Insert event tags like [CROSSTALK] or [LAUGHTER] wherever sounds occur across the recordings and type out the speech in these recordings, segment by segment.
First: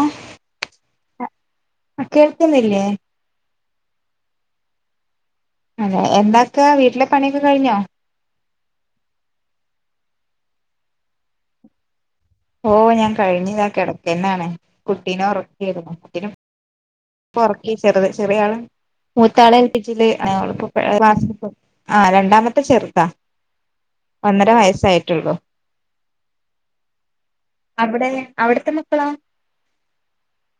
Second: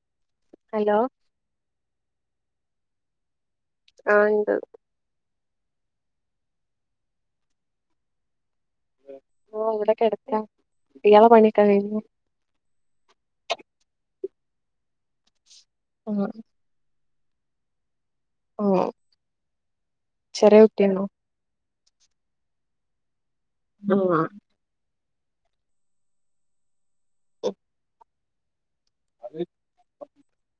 ആഹ് hello ആഹ് കേൾക്കുന്നില്ലേ ആഹ് ഇണ്ട് അതെ എന്താക്കാ വീട്ടിലെ പണിയൊക്കെ കഴിഞ്ഞോ ഓ ഇവടെ കെടക്കാ ഇയാളെ പണിയൊക്കെ കഴിഞ്ഞോ ഓ ഞാൻ കഴിഞ്ഞില്ല കെടക്കെന്നെണ് കുട്ടീനെ ഒറക്കയിരുന്നു ആഹ് കുട്ടീനെ പ്പൊ ഒറക്കി ചെറ്ത് ചെറീയെ ആള് ഓഹ് മൂത്താളെ ഏൽപ്പിച്ചില്ലേ ചെറിയ കുട്ടിയാണോ [UNINTELLIGIBLE] ആ രണ്ടാമത്തെ ചെർതാ ആഹ് ഒന്നര വയസ്സായിട്ടുള്ളൂ അവടെ അവട്ത്തെ മക്കളോ [INAUDIBLE]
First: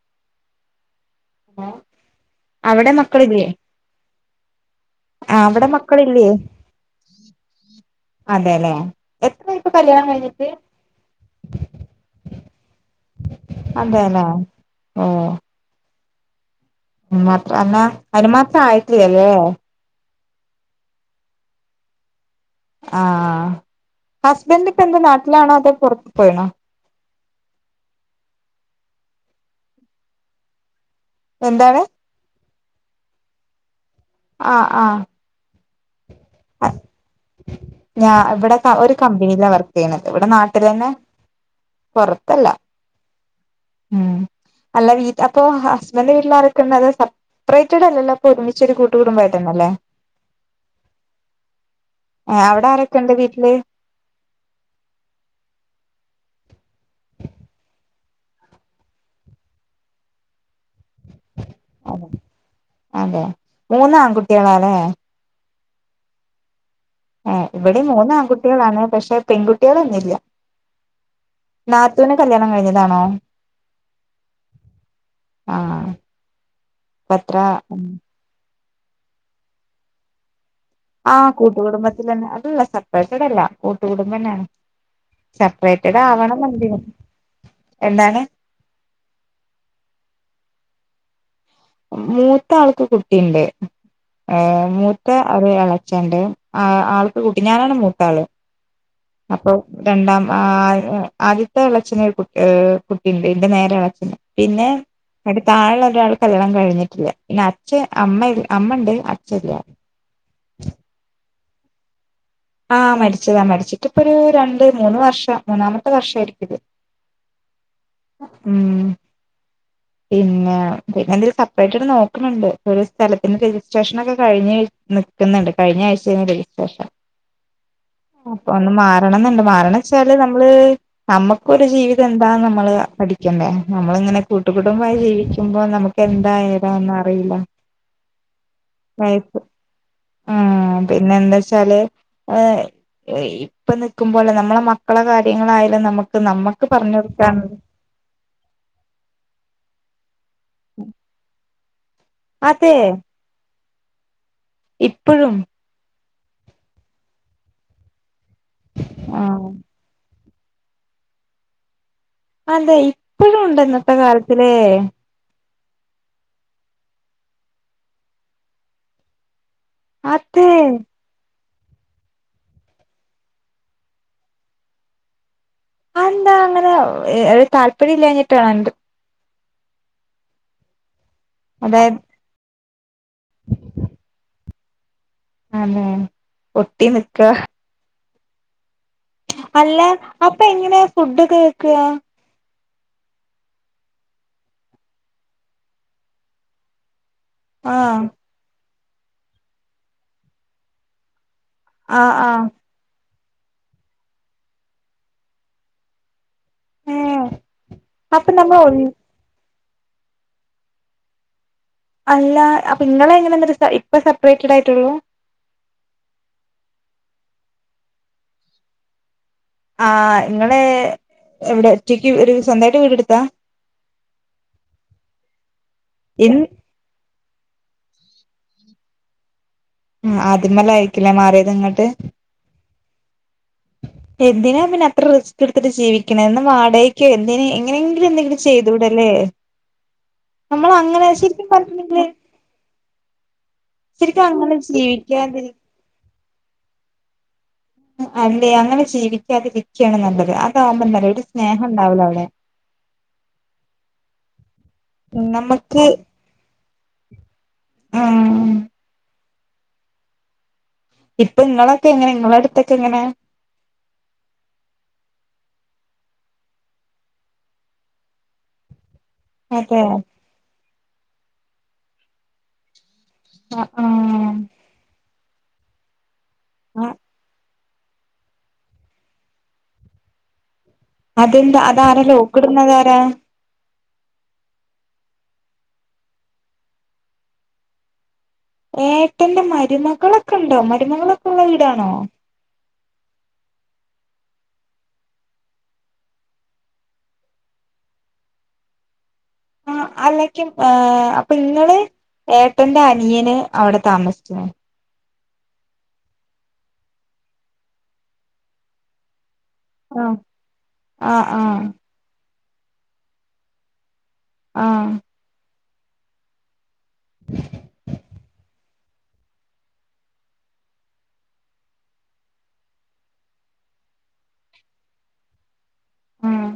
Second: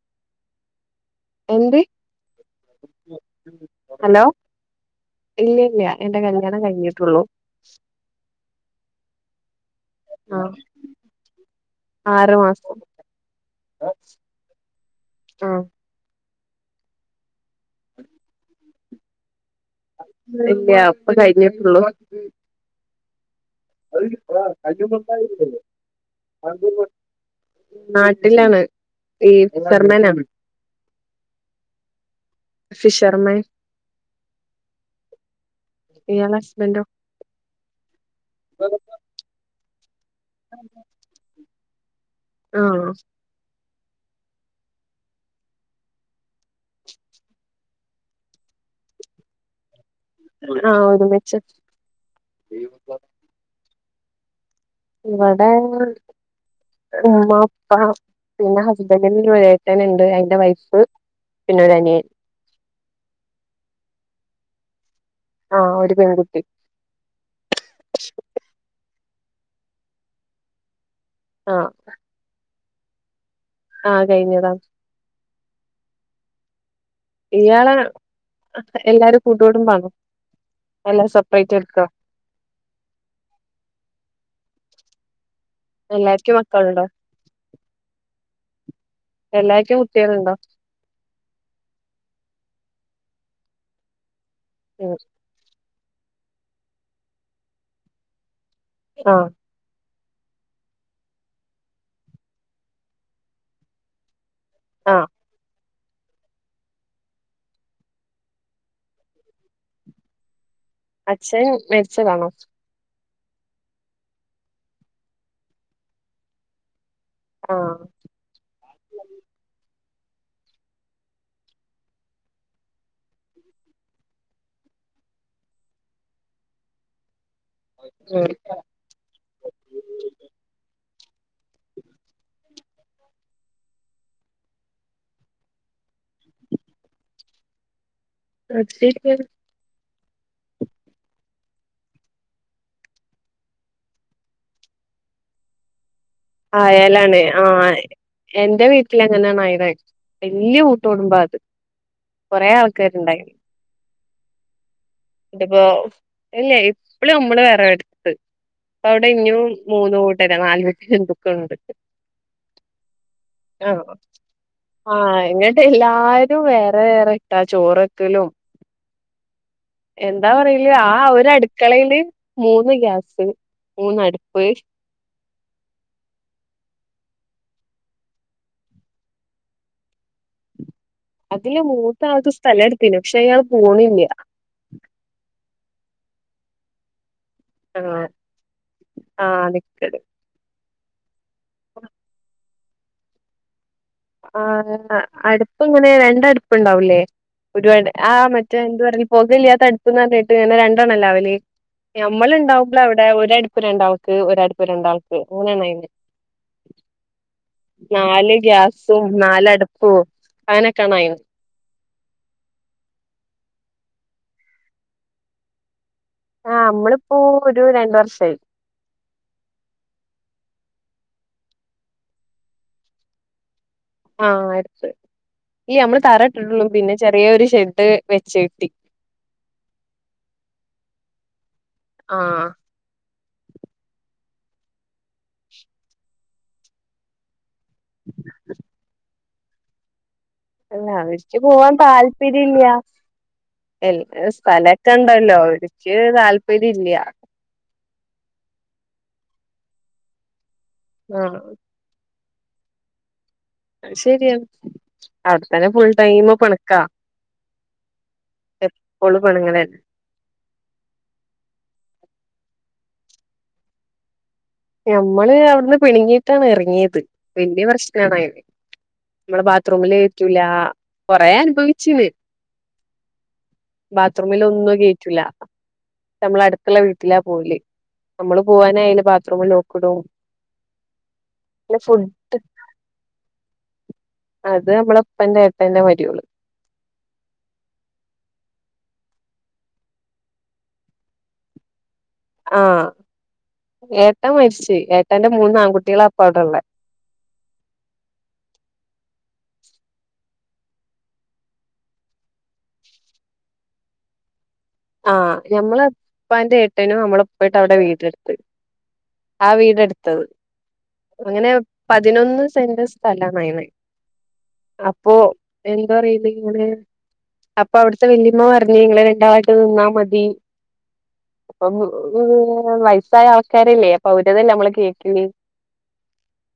ഏ എന്ത് അവടെ മക്കളില്ലേ ഹലോ ആ അവിടെ ഇല്ലില്ല എന്റെ മക്കളില്ലേ കല്യാണം കഴിഞ്ഞിട്ടോള്ളൂ അതെ ലെ എത്ര ആയി ഇപ്പം കല്യാണം കഴിഞ്ഞിട്ട് ആഹ് ആറ് മാസം അതേ ലെ ഉം ആഹ് മാത്രം അല്ലാ അയിന് മാത്ര ആയിട്ടില്ല ലെ ഇല്ല്യ ഇപ്പം കഴിഞ്ഞിട്ടോള്ളൂ ഉം ആ ഹസ്ബൻഡ് ഇപ്പം എന്താ നാട്ടിലാണോ അതോ പൊർത്ത് പോയിണോ നാട്ടിലാണ് ഈ സെർമനാണ് എന്താണ് ഫിഷർമാൻ ആ ആ ഇയാളെ ഹസ്ബൻഡോ ഞാ ഇവടെ ക ഒരു കമ്പനിയിലാ വർ ക്ക് ചെയ്യ്ണത് ഇവടെ നാട്ടിലന്നെ പൊർത്തല്ല ആഹ് ഉം അല്ല വീ അപ്പൊ ഹസ്ബൻഡ് വീട്ടില് ആരൊക്കെള്ളത് സ സപ്പറൈറ്റഡ് അല്ലല്ലോ ഒപ്പം ഒരുമിച്ച് ഒരു കൂട്ടു കുടുംബം ആയിട്ടന്ന അല്ലേ ആ ഒരുമിച്ച് ഏ അവടെ ആരൊക്കെ ഇണ്ട് വീട്ടില് ഇവടെ ഉമ്മ ഉപ്പ പിന്നെ ഹസ്ബൻഡിന് ഒരേട്ടന്ണ്ട് അയിന്റെ വൈഫ് പിന്നെ ഒരനിയൻ അതേ മൂന്ന് ആൺകുട്ടിഴളാ ലെ ആ ഒരു പെൺകുട്ടി ഏ ഇവടിം മൂന്ന് ആൺകുട്ടികളാണ് പക്ഷെ പെൺകുട്ടികളൊന്നില്ല ആ നാത്തൂന് കല്യാണം കഴിഞ്ഞതാണോ ആ കഴിഞ്ഞതാ ആഹ് അപ്പ അത്ര ഇയാളെ എല്ലാരും കൂട്ടു കൂടുംബ ആണോ ആ കൂട്ടു കുടുംബത്തിലന്നെ അത് സപ്പറേറ്റഡല്ല കൂട്ടുകുടുംബന്നെണ് സപ്പറേറ്റഡ് എല്ലാർക്കും ആവണന്ന്ണ്ട് മക്കളുണ്ടോ എന്താണ് എല്ലാർക്കും കുട്ടികളുണ്ടോ മൂത്ത ആൾക്ക് കുട്ടിണ്ട് ഏ ഉം മൂത്ത അവ എളച്ചണ്ട് ആ ആൾക്ക് കുട്ടി ഞാനാണ് മൂത്താള് ആ അപ്പൊ രണ്ടാം ആ ആദ്യത്തെ എളച്ഛന് ഒരു കുട്ടി ഏ കുട്ടിണ്ട് ഇന്റെ നേരെ എളച്ചന് പിന്നെ ആ അഴിന്റെ താഴെള്ള ഒരാൾ കല്യാണം കഴിഞ്ഞിട്ടില്ല പിന്നെ അച്ഛ അമ്മ അമ്മ ഇണ്ട് അച്ഛൻ ഇല്ല അച്ഛൻ മരിച്ചതാണോ ആഹ് മരിച്ചതാ മരിച്ചിട്ടിപ്പൊരു രണ്ട് മൂന്ന് വർഷം മൂന്നാമത്തെ വർഷം ആരിക്കും ഇത് ആഹ ഉം പിന്നേ പിന്നെ എന്തങ്കിലും സെപ്പറേറ്റ് ആട്ട് നോക്കണുന്നുണ്ട് ഒരു സ്ഥലത്തിന്റെ രജിസ്ട്രേഷന ഒക്കെ കഴിഞ്ഞഞ് നിക്കുന്നുണ്ട് കഴിഞ്ഞ ആഴ്ചയ്നു രജിസ്ട്രഷൻ അപ്പൊ ഒന്ന് മാറണം എന്നുണ്ട് മാറണ വെച്ചാല് നമ്മള് നമുക്കൊരു ജീവിതം എന്താ നമ്മള് പഠിക്കണ്ടേ നമ്മളിങ്ങനെ കൂട്ടുകുടുംബമായി ജീവിക്കുമ്പോ നമുക്ക് എന്തായതാന്ന അറിയില്ല ഉം ആ പിന്നെ എന്താ വെച്ചാല് ഇപ്പൊ നിക്കുമ്പോലെ നമ്മളെ മക്കളെ കാര്യങ്ങളായാലും നമുക്ക് ആ നമ്മക്ക് പറഞ്ഞു അയാലാണേ കൊടുക്കാൻ ആഹ എന്റെ വീട്ടിൽ എങ്ങനെയാണേ വല്യകൂട്ടോടുമ്പോ അത് കൊറെേ അതെ ആൾക്കാരുണ്ടായിരുന്നു ഇ ഇപ്പോ ഇല്ല ഇപ്പള നമ്മള് വറെ എടുത്തത് അപ്പ അവിടെ ഇഞ്ഞും ആഹ് മൂന്ന കൂട്ടര നാലൂട്ടന്തൊക്ക ഉണ്ട് അതെ ഇപ്പോഴുണ്ട് ഇന്നത്തെ കാലത്തിലേ ആ എങ്ങെ എല്ലാരും വേറെ വേറെ ഇട്ടാ ചോറ്ക്കലും എന്താ അതെ പറയല് ആ ഒരു അടുക്കളയില് മൂന്ന് ഗ്യാസ് മൂന്ന്ടുപ്പ് ആ എന്താ അങ്ങനെ ഒരു താല്പര്യം ഇല്ലഞ്ഞിട്ടാാണ് ന്റെ അതില്ല അതായത് മൂത്ത ആൾക്ക് സ്ഥലം എടുത്തിന് പക്ഷെ അയാൾ പോണില്ല ആണോ ഒട്ടി നിക്കാ ആഹ അല്ല അപ്പൊ എങ്ങനെയ ഫുഡ് വെക്കാ ആ അടുപ്പ് ഇങ്ങനെ രണ്ടടുപ്പുണ്ടാവുംല്ലേ ഒരു ആഹ് ആ മ രണ്ടും ഇറങ്ങി പുക ഇല്ലാത്ത അടുപ്പന്ന് പറഞ്ഞിട്ട് ഇങ്ങനെ രണ്ടാണ്ണം ഉണ്ടാവൂലെ ആഹ് ആഹ് ഞമ്മളുണ്ടാവും ഞങ്ങളവിടെ ഒര അടുപ്പ് രണ്ടാ ആൾക്ക് ഒരടുപ്പ് രണ്ടാൾക്ക് അയ്മ്മെ ഏഹ് അപ്പൊ നാളല്ലേ നമ്മൾ ഗ്യാസ് നാലടുപ്പ അങ്ങനൊക്കെയണ അല്ല അപ്പൊ നിങ്ങളെ എങ്ങനെ ഇപ്പ സെപ്പറേറ്റഡ് ആയിട്ടുള്ളൂ ആ നമ്മളിപ്പോ ഒരു രണ്ട വർഷായി ആ നിങ്ങളെ എവിടെറ്റിക്ക് ഒരു സ്വന്തമായിട്ട് വീടെ എടുത്താ ആഹ അടുത്ത ഈ നമ്മള് എന്ന് തറട്ടിട്ടുള്ളും പിന്നെ ചെറിയൊരു ഷെഡ് വെച്ച് കെട്ടി ആ ആദ്യമല ആയിക്കില്ലേ മാറിയത് ഇങ്ങട്ട് ആഹാ എന്തിനാ പിന്നെ അത്ര റിസക് എടുത്തിട്ട് ജീവിക്കണ എന്നാ വാടകക്കോ എന്തിന എങ്ങനെങ്കില എന്തെങ്കിലും ചെയ്തൂടല്ലേ നമ്മൾ അല്ല അങ്ങനെ ഇച്ച് ശരിക്കും പോവാൻ പറഞ്ഞിട്ടുണ്ടെങ്കില് താല്പര്യ ഇല്ല ശരിക്കും എ അങ്ങനെ സ്ഥലൊക്കെ ഉണ്ടല്ലോ ജീവിക്കാതിരി ഇക്ക് താല്പര്യം ഇല്ല്യ അല്ലേ അങ്ങനെ ജീവിക്കാതിരിക്കുകയാണ് നല്ലത് അതാകുമ്പോ എന്താ ഒരു ആഹ് സ്നേഹം ഉണ്ടാവലോ അവിടെ അഹ് ശരിയാണ് അവിടെത്തന്നെ നമ്മക്ക് ഫുൾ ടൈം പെണക്കാ ഉം എപ്പോളും പെണങ്ങലല്ലേ ഇപ്പൊ നിങ്ങളൊക്കെ എങ്ങനെ നിങ്ങളുടെ അടുത്തൊക്കെ എങ്ങനെ ഞമ്മള് അവിടുന്ന് പിണുങ്ങിയിട്ടാണ് ഇറങ്ങിയത് വെല്ല്യ പ്രശ്നണയത് നമ്മളെ അതെ ബാത്ത്റൂമില് കേറ്റൂലാ കൊറെ അനുഭവിച്ചിലേ ആഹ് ബാത്ത്റൂമിലൊന്നും കേറ്റൂല്ല നമ്മള് അടുത്തുള്ള ആഹ് വീട്ടിലാ പോവല് നമ്മള് പോവാനായാല് ബാത്ത്റൂമ് ലോക്കിടും അതെന്താ പിന്നെ അതാരാ ഫുഡ് ലോക്കിടുന്നതാരാ അത് നമ്മടപ്പന്റെ ഏട്ടന്റെ മരുമകള് ഏട്ടന്റെ മരുമകളൊക്കെയുണ്ടോ മരുമകളൊക്കെയുള്ള വീടാണോ ആ ഏട്ടൻ മരിച്ചുപൊയി ഏട്ടന്റെ മൂന്ന് ആൺകുട്ടികളാ ഇപ്പ അവിടെയൊള്ളേ ആ അല്ലക്കും ആ അപ്പൊ ഇങ്ങള് ഏട്ടന്റെ അനിയന് അവിടെ താമസിക്കണെ ആ ഞമ്മള് ഉപ്പാന്റെ ഏട്ടനും നമ്മള് പോയിട്ട് അവിടെ വീടെടുത്ത് ആ ആഹ് വീടെടുത്തത് ആഹ് അങ്ങനെ ആഹ് പതിനൊന്ന് സെന്റ് സ്ഥലമാണ് ആഹ് അപ്പോ എന്തു പറയുന്നു നിങ്ങള് അപ്പൊ അവിടത്തെ വല്ല്യമ്മ പറഞ്ഞു നിങ്ങള് രണ്ടാള് നിന്നാ മതി അപ്പോ വയസ്സായആൾക്കാരല്ലേ അപ്പൊ അവരേതല്ലേ നമ്മള് കേക്കല് ആഹ്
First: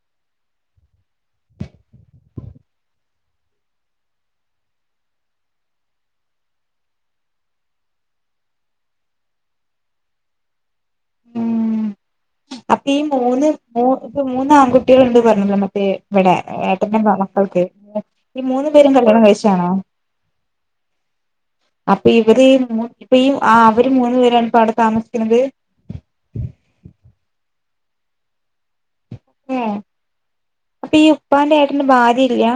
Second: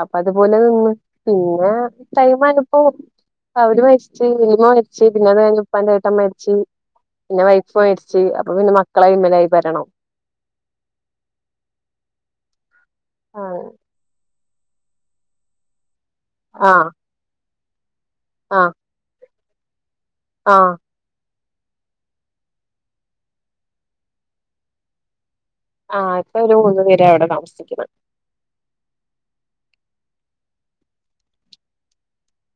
അപ്പ അതുപോലെ നിന്ന് പിന്നെ ടൈമായപ്പോ അവര് മരിച്ച് വല്യമ്മ മരിച്ച് പിന്നെ വല്യപ്പാന്റെ ഏട്ടൻ മരിച്ചു പിന്നെ വൈഫ് മരിച്ച് അപ്പൊ പിന്നെ മക്കളെ കൈയ്യുമേലായി ഭരണം ഉം അപ്പൊ ഈ മൂന്ന് ആഹ് മൂ മൂന്നാൺകുട്ടികളൊണ്ടെന്നു പറഞ്ഞില്ലാർന്നോ മറ്റേ ഇവിടെ ആഹ് ഏട്ടന്റെ മക്കൾക്കേ ഈ മൂന്നുപേരും കല്യാണം കഴിച്ചയാണോ ആ അപ്പ ഇവരീ മൂ ഇപ്പയീ ആ അവര് മൂന്നുപേരാണ് ഇപ്പ അവിടെ താമസിക്കണത് ആ ഇപ്പൊ ഇവര് മൂന്നുപേരാ അവിടെ താമസിക്കണേ ഉം അപ്പൊ ഈ ഉപ്പാന്റെ ഏട്ടന് ഭാര്യയില്ലാ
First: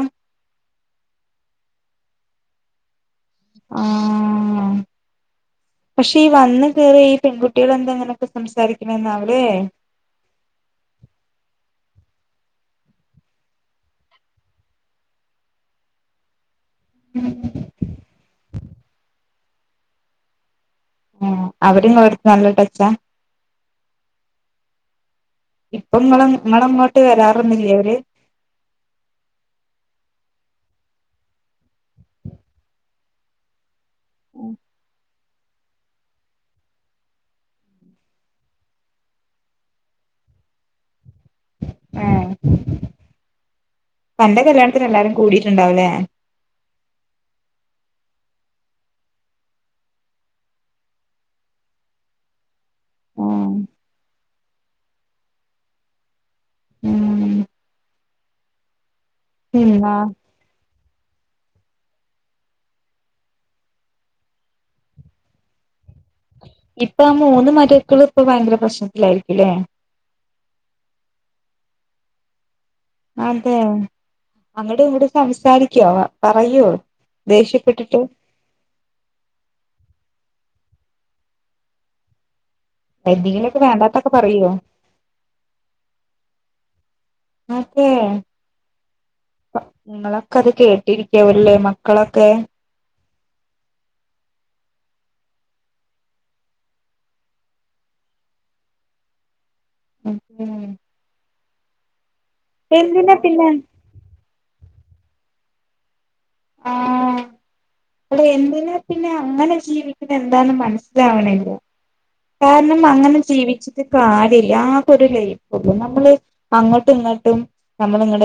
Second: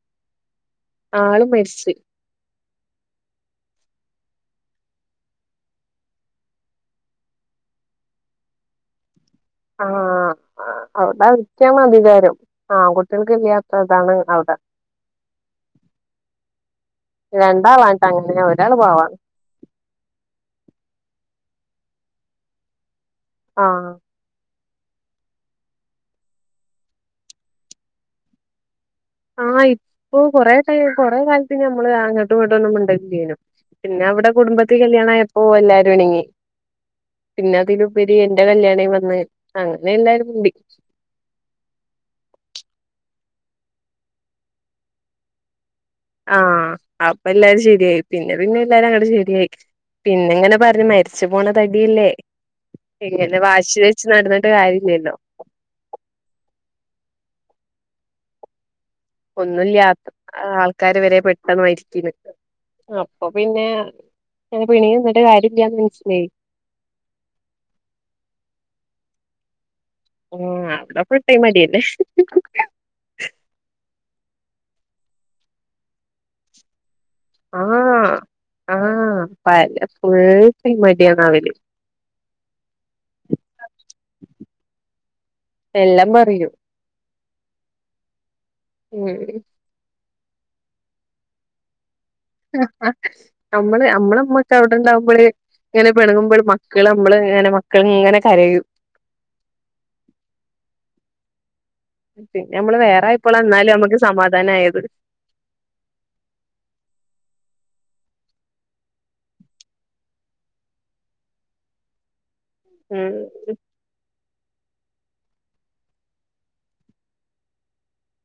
ആള് മരിച്ച് ആം പക്ഷെ ഈ വന്നുകേറിയ ഈ പെൺകുട്ടികളെന്താ ഇങ്ങനെയൊക്കെ സംസാരിക്കണെന്നാല്ലേ ആ ആ അവിടെവരിക്കാണ് അധികാരം ആൺകുട്ടികൾക്കില്ലാത്തതാണ് അവിടെ രണ്ടാളായിട്ടങ്ങനെ ഒരാള് പാവാണ് ഉം അവര് നിങ്ങളടുത്ത് നല്ല ടച്ചാ ആ ഇപ്പൊ നിങ്ങളെ നിങ്ങളങ്ങോട്ട് വരാറൊന്നില്ലേ അവര് ആ ഇപ്പൊ കൊറേ ടൈ കൊറേ കാലത്തിന് ഞമ്മള് അങ്ങോട്ടും ഇങ്ങോട്ടൊന്നും മിണ്ടലില്ലായ്ഞൂ പിന്നെ അവിടെ കുടുംബത്തി കല്യാണായപ്പോ എല്ലാരും ഇണങ്ങി പിന്നെ അതിലുപരി എന്റെ കല്യാണായിവന്ന് അങ്ങനെ എല്ലാവരുംകൂടി ആ തന്റെ കല്യാണത്തിന് എല്ലാവരും കൂടിട്ടുണ്ടാവൂലേ ആ അപ്പൊ എല്ലാവരും ശെരിയായി പിന്നെ പിന്നെ എല്ലാരും അങ്ങട്ശെരിയായി പിന്നെ ഇങ്ങനെപറഞ്ഞു മരിച്ചു പോണതടിയല്ലേ ഇങ്ങനെ വാശിവെച്ച് നടന്നിട്ട് കാര്യമില്ലലോ ഉം എന്നാ ഒന്നുല്ലാത്ത ആൾക്കാരുവരെ പെട്ടെന്നു മരിക്കണ് അപ്പൊപിന്നെ പിന്നെ പിണങ്ങിനിന്നിട്ട് കാര്യമില്ലാന്ന് മനസ്സിലായി ഇപ്പൊ ആ മൂന്നു മരുക്കളും ഇപ്പഭയങ്കര പ്രശ്നത്തിലായിരിക്കൂല്ലേ ആ അവിടെ ഫുൾടൈം അടിയല്ലേ ആതെ അങ്ങട് ഇങ്ങട് സംസാരിക്കുവോ പറയുവോ ദേഷ്യംപ്പെട്ടിട്ട്. ആഹ പ ഫുൾൈ മടിയന്നാവല്. എന്തെങ്കിലുമൊക്കെ വേണ്ടാത്തതൊക്കെ പറയുവോ? എല്ലാം പറയും. അതെ നിങ്ങളൊക്കെ അത് കേട്ടിരിക്കാവല്ലേ മക്കളൊക്കെ. നമ്മള് നമ്മളമ്മക്ക അവിടെണ്ടാവുമ്പോള്. ഇങ്ങനെ പൊണങ്ങുമ്പോൾ മക്കൾ നമ്മള് ഇങ്ങനെ മക്കൾ ഇങ്ങനെ കരയും. [INAUDIBLE] പിന്നെ നമ്മള് വേറെ എന്തിനാ ഇപ്പോള പിന്നെ എന്നാലും നമ്മുക്ക് സമാധാനമായത്. ആഹ്. അടെ എന്തിനാ പിന്നെ അങ്ങനെ ജീവിക്കുന്നത് എന്താെന്ന് മനസ്സിലാവണ് ഇല്ല. കാരണം ഉം അങ്ങനെ ജീവിച്ചു. കാര്യല്ല ആ ഒരു ലൈഫും നമ്മള് അങ്ങോട്ടും ഇങ്ങോട്ടും നമ്മൾ ഇങ്ങോ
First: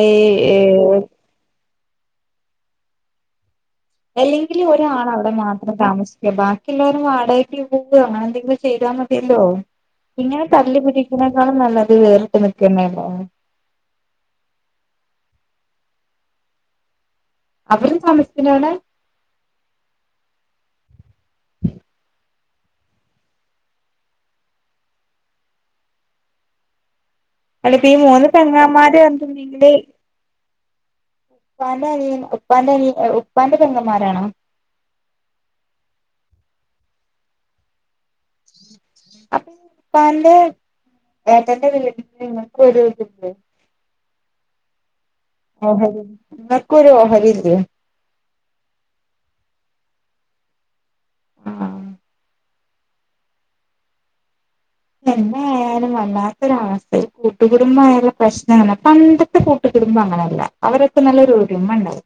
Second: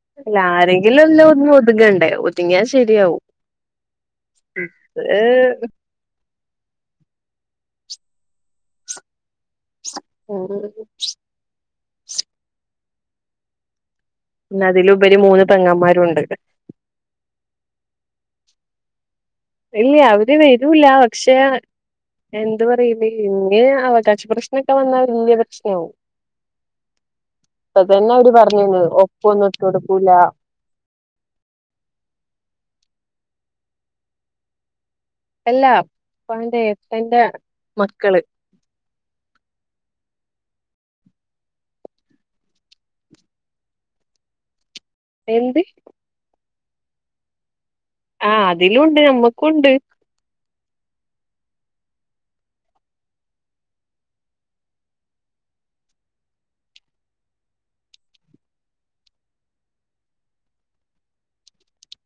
ആരെങ്കിലും എല്ലാം ഒന്നും ഒതുങ്ങണ്ടേ ഒതുങ്ങിയാ ശരിയാവും. അല്ലെങ്കിലിൽ ഒരാള് അവിടെ മാത്രം താമസ ബാക്കി ഉള്ളവര് വാടകക്ക് പോവ അങ്ങനെ എന്തെങ്കിലും ചെയ്താൽ മതിയല്ലോ? ഇങ്ങനെ തല്ലി പിടിക്കിനേക്കാളും നല്ലത് വേറിട്ട് നിക്കുന്നല്ലേ. പിന്നെ അതിലുപരി മൂന്ന് പെങ്ങന്മാരു ഉണ്ട്. അവര് താമസിക്ക്നാണ്. ഇല്ല അവര് വരൂല പക്ഷെ. എന്ത് പറയും ഇങ്ങനെ അവകാശ പ്രശ്നം വന്നാൽ വലിയ പ്രശ്നാവും. അല്ല ഇപ്പ ഈ തന്നെ മൂന്ന് അവര് പറഞ്ഞിന്ന് പെങ്ങാമാര് ഒപ്പൊന്നും പറഞ്ഞിട്ടുണ്ടെങ്കില്. [UNINTELLIGIBLE] ഉപ്പാന്റെ അനിയ ഉപ്പാന്റെ അന ഉപ്പാന്റെ പെങ്ങമാരാണോ? അല്ലാ ഉപ്പാന്റെ ഏട്ടന്റെ മക്കള്. ഉപ്പാന്റെ ഏട്ടന്റെ [UNINTELLIGIBLE] എന്ത് ഓഹരി നിങ്ങക്കും ഒരു ഓഹരില്ലേ? ആഹ് അതിലുണ്ട് ഞമ്മക്കുണ്ട്. ആഹ് എന്നയാലും ആയാലും വല്ലാത്തൊരവസ്ഥ കൂട്ടുകുടുംബമായുള്ള പ്രശ്നാണ് പണ്ട് ഇപ്പം കൂട്ട് കുടുമ്പം അങ്ങനെയല്ല അവരൊക്ക നല്ലൊരു ഒരുമണ്ടാവും.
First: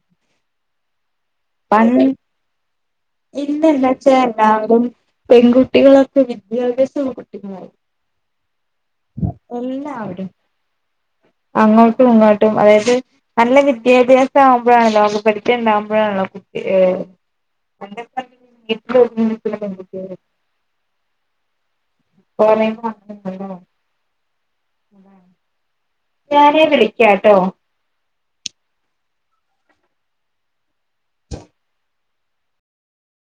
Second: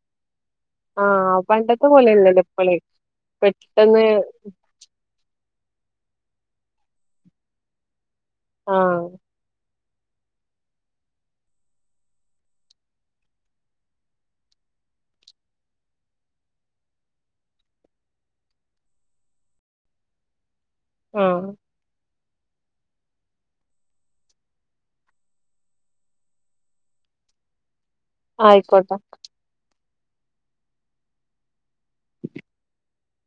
ആഹ് പണ്ടത്തെ പോലെയല്ലേ ഇപ്പള്. പെട്ടെന്ന് ഇന്നല്ലാച്ചാ എല്ലാവരും പെൺകുട്ടികളൊക്കെ വിദ്യാഭ്യാസ കുട്ടികളാണ്. ആഹ് എല്ലാംവരും അങ്ങോട്ടും ഇങ്ങോട്ടും അതായത്. നല്ല വിദ്യാഭ്യാസം ആവുമ്പോഴാണല്ലോ അങ് പഠിക്കേണ്ടാവുമ്പോഴാണല്ലോ കുട്ടി [UNINTELLIGIBLE] ആഹ് [UNINTELLIGIBLE] ഓൺലൈൻ ഉം ഞാന് വിളിക്കാട്ടോ? ആയിക്കോട്ടെ.